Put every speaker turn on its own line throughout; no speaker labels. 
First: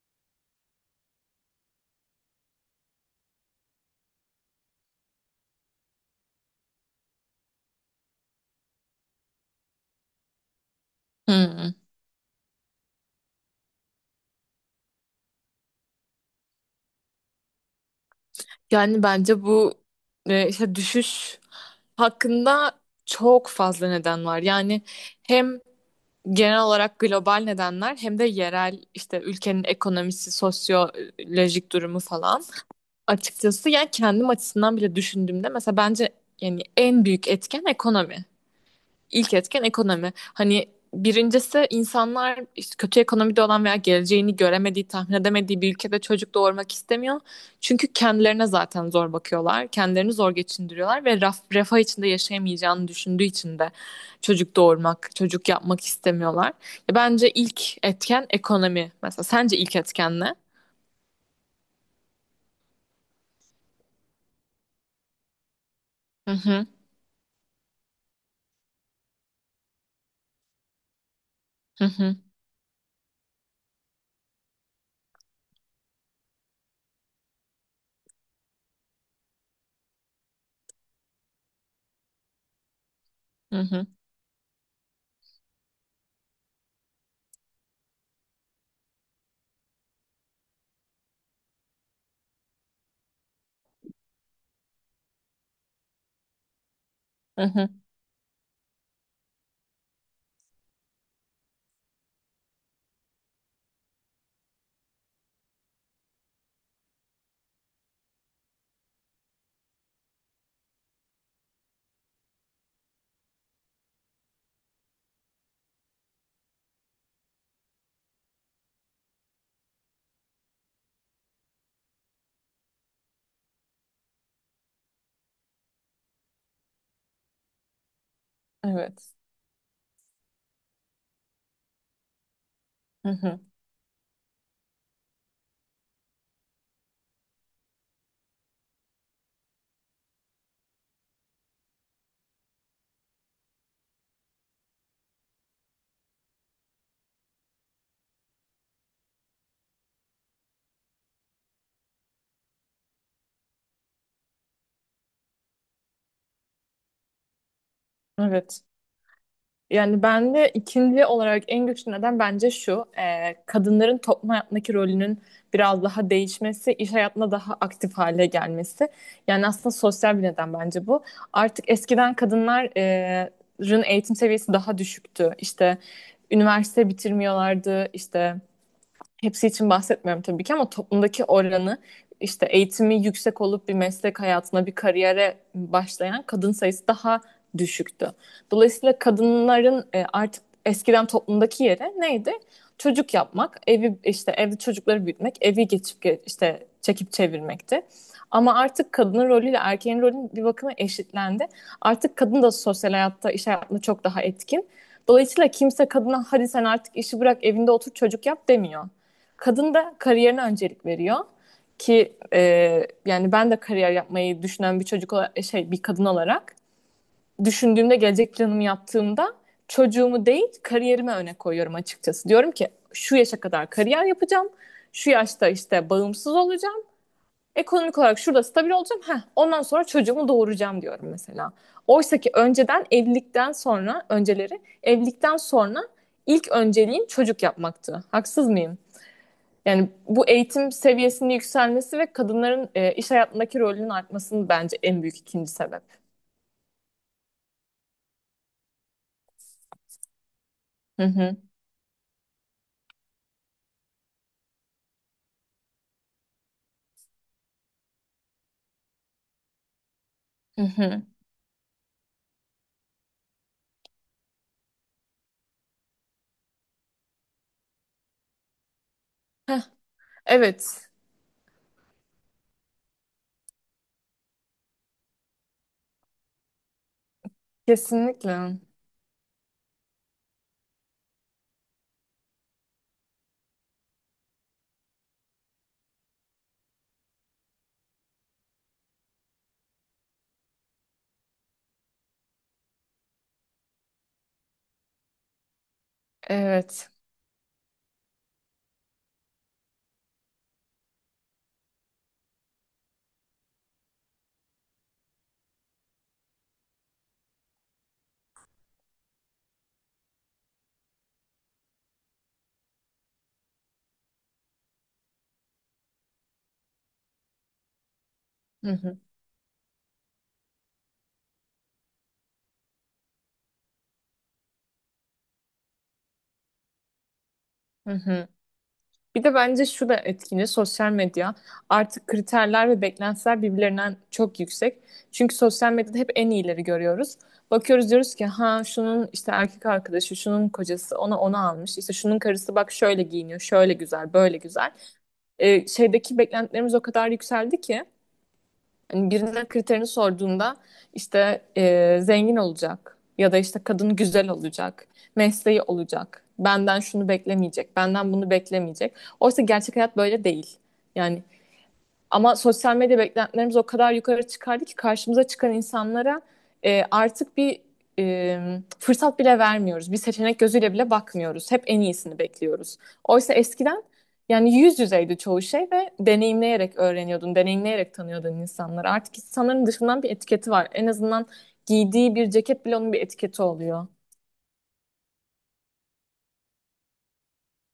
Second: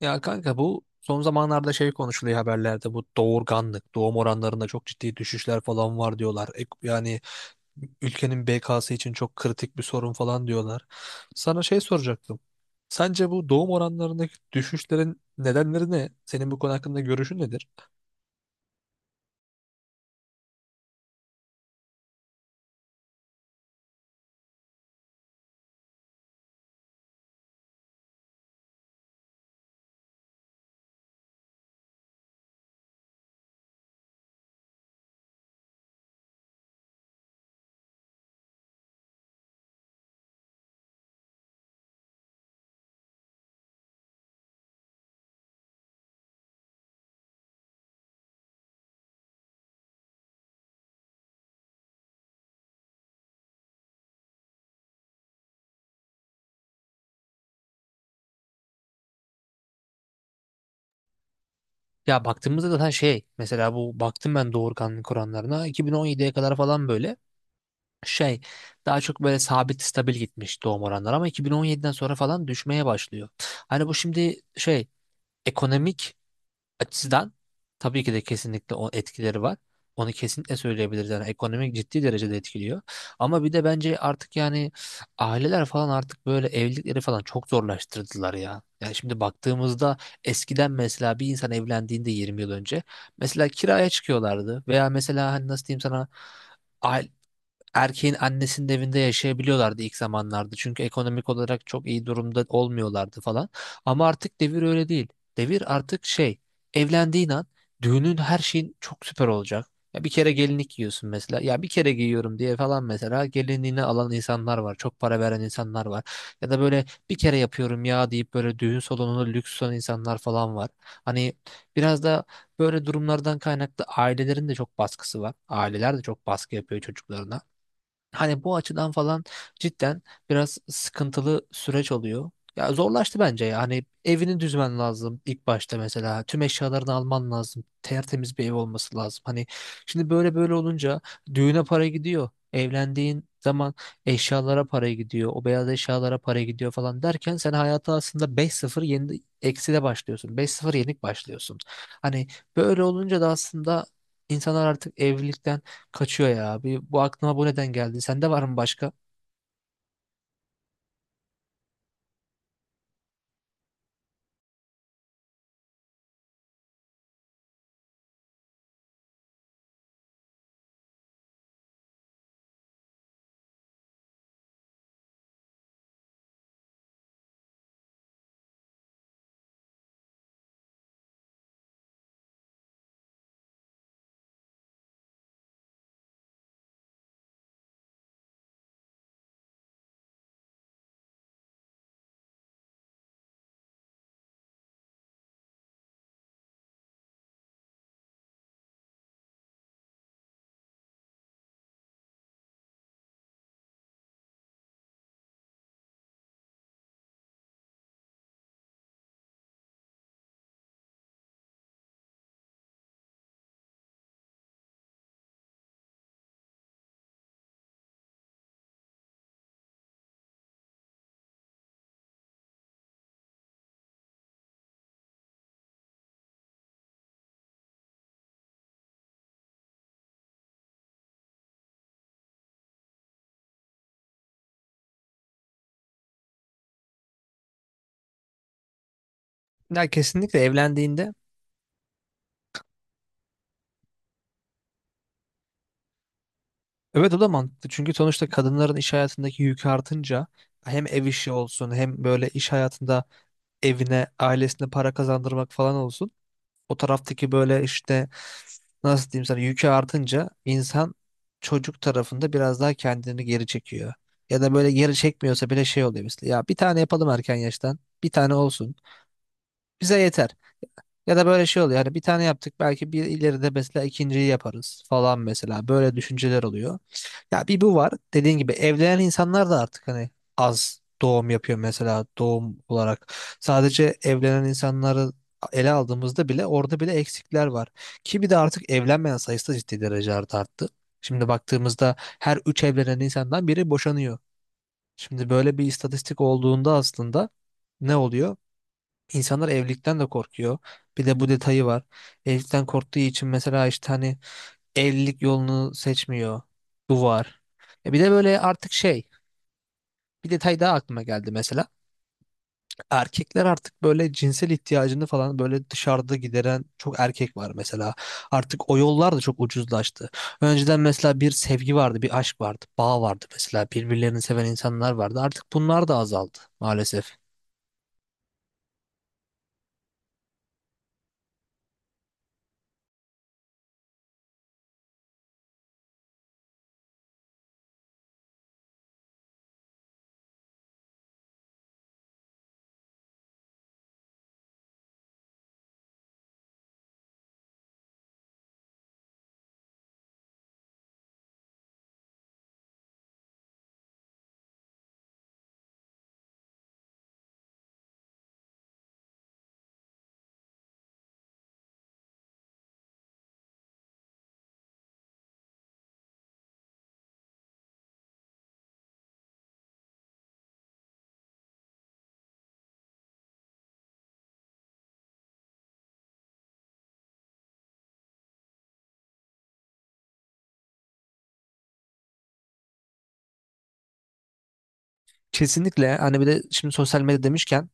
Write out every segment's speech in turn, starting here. Ya kanka bu son zamanlarda şey konuşuluyor haberlerde bu doğurganlık, doğum oranlarında çok ciddi düşüşler falan var diyorlar. Yani ülkenin BK'sı için çok kritik bir sorun falan diyorlar. Sana
Hmm.
şey soracaktım. Sence bu doğum oranlarındaki düşüşlerin nedenleri ne? Senin bu konu hakkında görüşün nedir?
Yani bence bu işte düşüş hakkında çok fazla neden var. Yani hem genel olarak global nedenler hem de yerel işte ülkenin ekonomisi, sosyolojik durumu falan. Açıkçası yani kendim açısından bile düşündüğümde mesela bence yani en büyük etken ekonomi. İlk etken ekonomi. Hani birincisi insanlar işte kötü ekonomide olan veya geleceğini göremediği, tahmin edemediği bir ülkede çocuk doğurmak istemiyor. Çünkü kendilerine zaten zor bakıyorlar. Kendilerini zor geçindiriyorlar ve refah içinde yaşayamayacağını düşündüğü için de çocuk doğurmak, çocuk yapmak istemiyorlar. Ya bence ilk etken ekonomi. Mesela sence ilk etken ne?
Ya baktığımızda zaten şey mesela bu baktım ben doğurganlık oranlarına
Hı
2017'ye kadar
hı,
falan böyle şey daha çok böyle sabit stabil gitmiş doğum oranları ama
hı
2017'den sonra
hı,
falan düşmeye başlıyor. Hani bu şimdi şey ekonomik açıdan tabii ki de kesinlikle o etkileri var. Onu kesinlikle söyleyebiliriz. Yani ekonomik ciddi derecede etkiliyor. Ama bir
hı
de
hı,
bence artık yani aileler falan artık böyle evlilikleri falan çok zorlaştırdılar ya. Yani şimdi baktığımızda eskiden mesela bir insan evlendiğinde 20 yıl önce mesela kiraya çıkıyorlardı veya mesela hani nasıl diyeyim sana aile-
hı hı.
erkeğin annesinin evinde yaşayabiliyorlardı ilk zamanlarda. Çünkü ekonomik olarak çok iyi durumda olmuyorlardı falan. Ama artık devir öyle değil. Devir artık şey, evlendiğin an düğünün her şeyin çok süper olacak. Ya bir kere gelinlik giyiyorsun mesela. Ya bir kere giyiyorum diye falan mesela gelinliğini alan insanlar var. Çok para veren insanlar var. Ya da böyle bir kere yapıyorum ya deyip böyle düğün salonunu lüks tutan insanlar falan var. Hani biraz da böyle durumlardan kaynaklı ailelerin de çok baskısı var. Aileler de çok baskı yapıyor çocuklarına. Hani bu açıdan
Evet.
falan cidden biraz sıkıntılı süreç oluyor. Ya
Hı
zorlaştı
hı,
bence ya. Hani evini düzmen lazım ilk başta mesela. Tüm eşyalarını alman lazım. Tertemiz bir ev olması lazım. Hani şimdi böyle böyle olunca düğüne para gidiyor. Evlendiğin zaman eşyalara para gidiyor. O beyaz eşyalara para gidiyor falan derken sen hayata aslında 5-0 yeni ekside başlıyorsun. 5-0 yenik başlıyorsun. Hani böyle olunca da aslında insanlar artık evlilikten kaçıyor ya. Bir, bu aklıma bu neden geldi. Sende var mı
evet.
başka?
Yani ben de ikinci olarak en güçlü neden bence şu. Kadınların toplum hayatındaki rolünün biraz daha değişmesi, iş hayatına daha aktif hale gelmesi. Yani aslında sosyal bir neden bence bu. Artık eskiden kadınların eğitim seviyesi daha düşüktü. İşte üniversite bitirmiyorlardı, işte hepsi için bahsetmiyorum tabii ki ama toplumdaki oranı işte eğitimi yüksek olup bir meslek hayatına, bir kariyere başlayan kadın sayısı daha düşüktü. Dolayısıyla kadınların artık eskiden toplumdaki yeri neydi? Çocuk yapmak, evi işte evde çocukları büyütmek, işte çekip çevirmekti. Ama artık kadının rolüyle erkeğin rolü bir bakıma eşitlendi. Artık kadın da sosyal hayatta, iş hayatında çok daha etkin. Dolayısıyla kimse kadına hadi sen artık işi bırak, evinde otur çocuk yap demiyor. Kadın da kariyerine öncelik veriyor ki yani ben de kariyer yapmayı düşünen bir çocuk olarak, bir kadın olarak düşündüğümde gelecek planımı yaptığımda çocuğumu değil kariyerime öne koyuyorum açıkçası. Diyorum ki şu yaşa kadar kariyer yapacağım. Şu yaşta işte bağımsız olacağım. Ekonomik olarak şurada stabil olacağım. Heh, ondan sonra çocuğumu doğuracağım diyorum mesela. Oysa ki önceden evlilikten sonra önceleri evlilikten sonra ilk önceliğim çocuk yapmaktı. Haksız mıyım?
Ya
Yani bu
kesinlikle
eğitim
evlendiğinde.
seviyesinin yükselmesi ve kadınların iş hayatındaki rolünün artmasının bence en büyük ikinci sebep.
Evet, o da mantıklı. Çünkü sonuçta kadınların iş hayatındaki yükü artınca hem
Hı
ev işi
hı.
olsun hem böyle iş hayatında evine, ailesine para kazandırmak falan olsun. O taraftaki böyle işte nasıl diyeyim sana yükü artınca
Hı
insan
hı.
çocuk tarafında biraz daha kendini geri çekiyor. Ya da böyle geri çekmiyorsa bile şey oluyor mesela. Ya bir tane yapalım erken yaştan. Bir tane olsun.
Heh,
Bize yeter.
evet.
Ya da böyle şey oluyor. Hani bir tane yaptık belki bir ileride mesela ikinciyi yaparız falan mesela. Böyle düşünceler oluyor. Ya bir bu var. Dediğin gibi
Kesinlikle.
evlenen insanlar da artık hani az doğum yapıyor mesela doğum olarak. Sadece evlenen insanları ele aldığımızda bile orada bile eksikler var. Ki bir de artık evlenmeyen sayısı da ciddi derecelerde arttı. Şimdi baktığımızda her üç evlenen insandan biri boşanıyor. Şimdi böyle bir istatistik olduğunda
Evet.
aslında ne oluyor? İnsanlar evlilikten de korkuyor. Bir de bu detayı var. Evlilikten korktuğu için mesela işte hani evlilik yolunu seçmiyor. Bu var. E bir de böyle artık şey bir detay daha aklıma geldi mesela. Erkekler artık böyle cinsel ihtiyacını falan böyle dışarıda gideren çok erkek var mesela. Artık
Hı
o
hı.
yollar da çok ucuzlaştı. Önceden mesela bir sevgi vardı, bir aşk vardı, bağ vardı mesela. Birbirlerini seven insanlar vardı. Artık bunlar da azaldı maalesef.
Hı hı. Bir de bence şu da etkili, sosyal medya. Artık kriterler ve beklentiler birbirlerinden çok yüksek. Çünkü sosyal medyada hep en iyileri görüyoruz. Bakıyoruz diyoruz ki ha şunun işte erkek arkadaşı, şunun kocası ona onu almış. İşte şunun karısı bak şöyle giyiniyor, şöyle güzel, böyle güzel. Şeydeki beklentilerimiz o kadar yükseldi ki hani birine kriterini sorduğunda işte zengin olacak ya da işte kadın güzel olacak, mesleği olacak, benden şunu beklemeyecek, benden bunu beklemeyecek. Oysa gerçek hayat böyle değil. Yani ama sosyal medya beklentilerimiz o kadar yukarı çıkardı ki karşımıza çıkan insanlara artık bir e, fırsat bile vermiyoruz. Bir seçenek gözüyle bile bakmıyoruz. Hep en iyisini bekliyoruz. Oysa eskiden yani yüz yüzeydi çoğu şey ve deneyimleyerek öğreniyordun, deneyimleyerek tanıyordun insanları. Artık insanların dışından bir etiketi var. En azından giydiği bir ceket bile onun bir etiketi oluyor.
Kesinlikle, hani bir de şimdi sosyal medya demişken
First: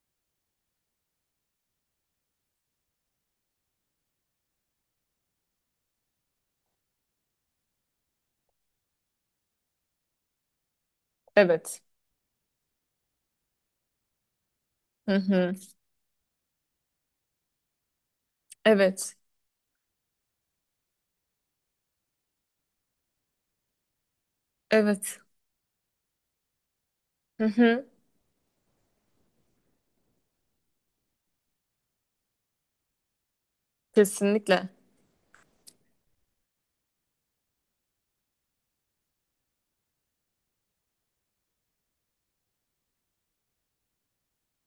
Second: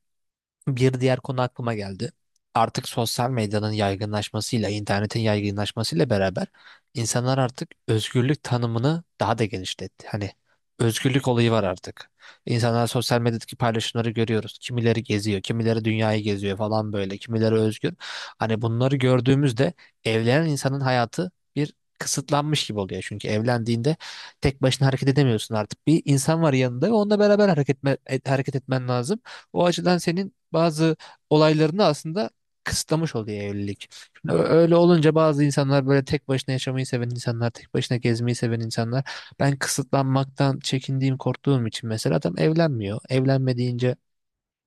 bir diğer konu aklıma geldi. Artık sosyal medyanın yaygınlaşmasıyla, internetin yaygınlaşmasıyla beraber insanlar artık özgürlük tanımını daha da genişletti. Hani özgürlük olayı var
Evet.
artık. İnsanlar sosyal medyadaki paylaşımları görüyoruz. Kimileri
Hı
geziyor,
hı.
kimileri dünyayı geziyor falan böyle, kimileri özgür. Hani bunları
Evet.
gördüğümüzde evlenen insanın hayatı bir kısıtlanmış gibi oluyor. Çünkü evlendiğinde tek başına hareket
Evet.
edemiyorsun artık. Bir insan var yanında ve onunla
Hı
beraber
hı.
hareket etmen lazım. O açıdan senin bazı olaylarını aslında kısıtlamış oluyor evlilik. Şimdi
Kesinlikle.
öyle olunca bazı insanlar böyle tek başına yaşamayı seven insanlar, tek başına gezmeyi seven insanlar. Ben kısıtlanmaktan çekindiğim, korktuğum için mesela adam evlenmiyor. Evlenmediğince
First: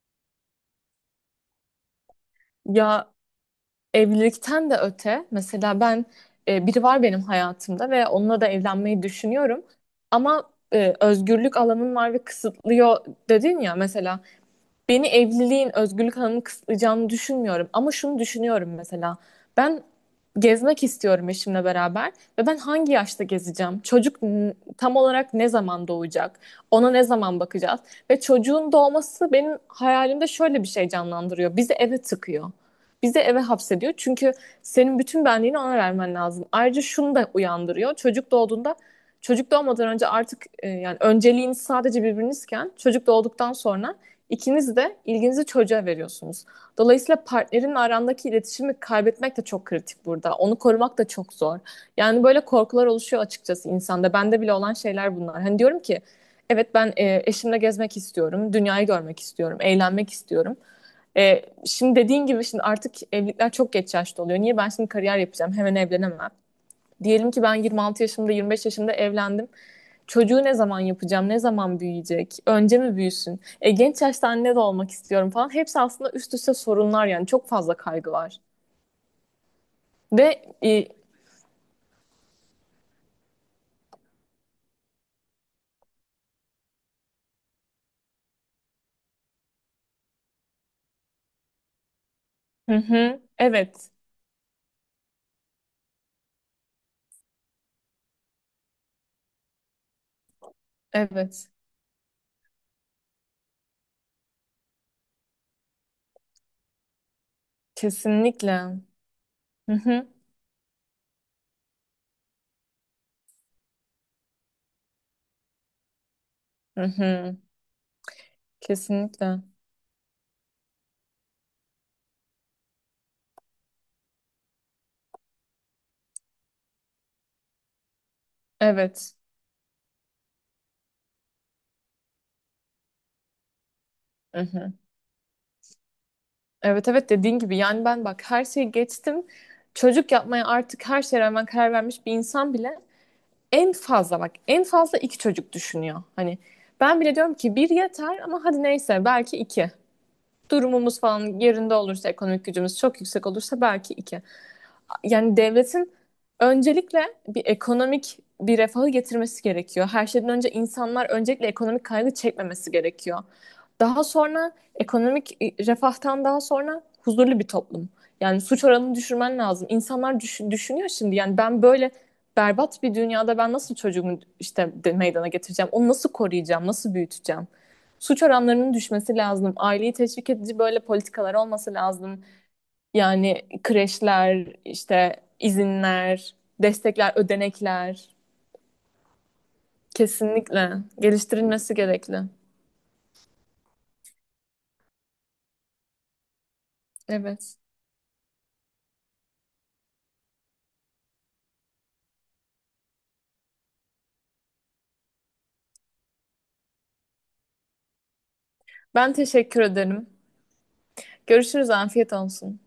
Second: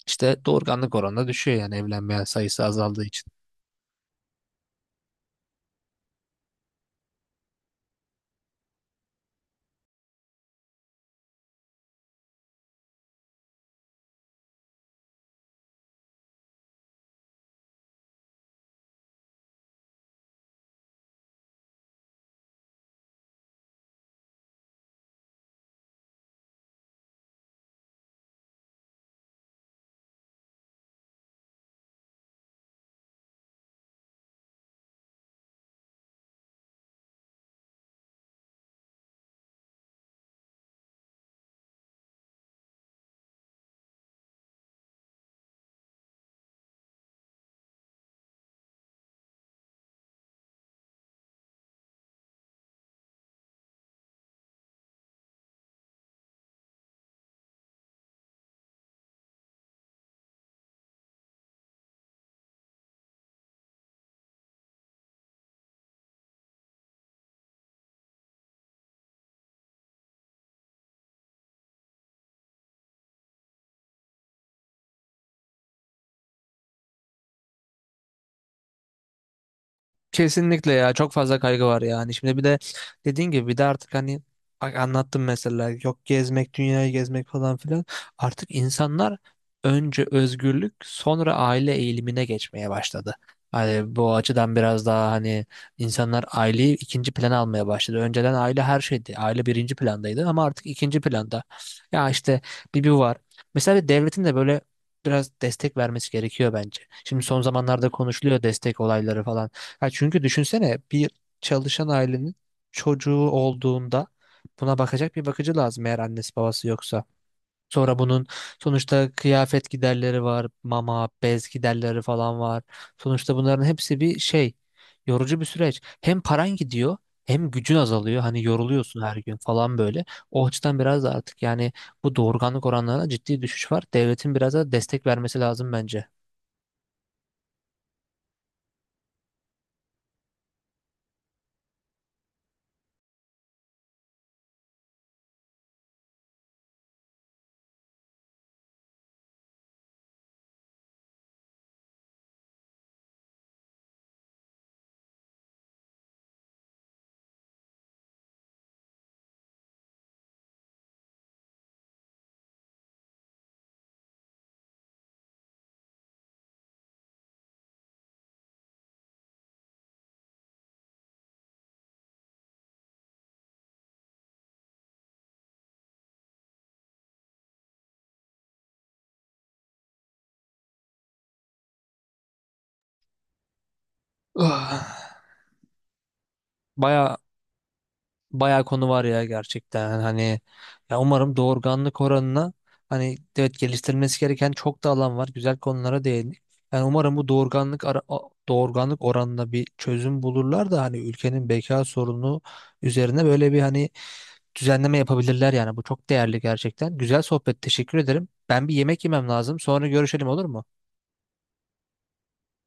işte doğurganlık oranı da düşüyor yani evlenmeyen sayısı azaldığı
Ya,
için.
evlilikten de öte mesela ben biri var benim hayatımda ve onunla da evlenmeyi düşünüyorum. Ama özgürlük alanın var ve kısıtlıyor dedin ya, mesela beni evliliğin özgürlük alanını kısıtlayacağını düşünmüyorum. Ama şunu düşünüyorum mesela. Ben gezmek istiyorum eşimle beraber ve ben hangi yaşta gezeceğim? Çocuk tam olarak ne zaman doğacak? Ona ne zaman bakacağız? Ve çocuğun doğması benim hayalimde şöyle bir şey canlandırıyor. Bizi eve tıkıyor. Bizi eve hapsediyor. Çünkü senin bütün benliğini ona vermen lazım. Ayrıca şunu da uyandırıyor. Çocuk doğmadan önce artık yani önceliğiniz sadece birbirinizken çocuk doğduktan sonra İkiniz de ilginizi çocuğa veriyorsunuz. Dolayısıyla partnerin arandaki iletişimi kaybetmek de çok kritik burada. Onu korumak da çok zor. Yani böyle korkular oluşuyor açıkçası insanda. Bende bile olan şeyler bunlar. Hani diyorum ki evet ben eşimle gezmek istiyorum, dünyayı görmek istiyorum, eğlenmek istiyorum. Şimdi dediğin gibi şimdi artık evlilikler çok geç yaşta oluyor. Niye ben şimdi kariyer yapacağım, hemen evlenemem. Diyelim ki ben 26 yaşımda, 25 yaşımda evlendim, çocuğu ne zaman yapacağım, ne zaman büyüyecek, önce mi büyüsün, genç yaşta anne de olmak istiyorum falan. Hepsi aslında üst üste sorunlar, yani çok fazla kaygı var. Ve
Kesinlikle,
e,
ya çok fazla kaygı var yani. Şimdi bir de dediğin gibi bir de artık hani anlattım mesela yok gezmek dünyayı gezmek falan filan. Artık insanlar önce özgürlük sonra aile eğilimine geçmeye
hı
başladı.
hı, evet,
Hani bu açıdan biraz daha hani insanlar aileyi ikinci plana almaya başladı. Önceden aile her şeydi. Aile birinci plandaydı ama artık ikinci planda.
evet,
Ya işte bir bir var. Mesela devletin de böyle biraz destek vermesi gerekiyor bence. Şimdi son zamanlarda konuşuluyor destek
kesinlikle.
olayları falan.
Hı
Ha
hı,
çünkü düşünsene bir çalışan ailenin çocuğu olduğunda buna bakacak bir bakıcı lazım eğer annesi babası
hı
yoksa.
hı,
Sonra bunun sonuçta
kesinlikle.
kıyafet giderleri var, mama, bez giderleri falan var. Sonuçta bunların hepsi bir şey, yorucu bir süreç. Hem paran gidiyor, hem gücün azalıyor. Hani yoruluyorsun her
Evet.
gün falan böyle. O açıdan biraz da artık yani bu doğurganlık oranlarına ciddi düşüş var. Devletin
Hı
biraz da
hı.
destek vermesi lazım bence.
Evet, evet, dediğin gibi yani ben bak her şeyi geçtim. Çocuk yapmaya artık her şeye rağmen karar vermiş bir insan bile en fazla, bak, en fazla iki çocuk düşünüyor. Hani ben bile diyorum ki bir yeter ama hadi neyse belki iki. Durumumuz falan yerinde olursa, ekonomik gücümüz çok yüksek olursa belki iki. Yani devletin öncelikle bir ekonomik bir refahı getirmesi gerekiyor. Her şeyden önce insanlar öncelikle ekonomik kaygı çekmemesi gerekiyor. Daha sonra ekonomik refahtan daha sonra huzurlu bir toplum. Yani suç oranını düşürmen lazım. İnsanlar düşünüyor şimdi yani ben böyle berbat bir dünyada ben nasıl çocuğumu işte meydana getireceğim? Onu nasıl koruyacağım? Nasıl büyüteceğim? Suç oranlarının düşmesi lazım. Aileyi teşvik edici böyle politikalar olması lazım. Yani kreşler, işte
Ah.
izinler, destekler,
Baya
ödenekler
bayağı konu var ya gerçekten hani
kesinlikle
ya umarım
geliştirilmesi
doğurganlık
gerekli.
oranına, hani evet, geliştirilmesi gereken çok da alan var, güzel konulara değindik. Yani umarım bu
Evet.
doğurganlık oranına bir çözüm bulurlar da hani ülkenin beka sorunu üzerine böyle bir hani düzenleme yapabilirler yani bu çok değerli gerçekten. Güzel sohbet, teşekkür ederim. Ben bir yemek
Ben
yemem lazım,
teşekkür
sonra
ederim.
görüşelim olur mu?
Görüşürüz. Afiyet olsun.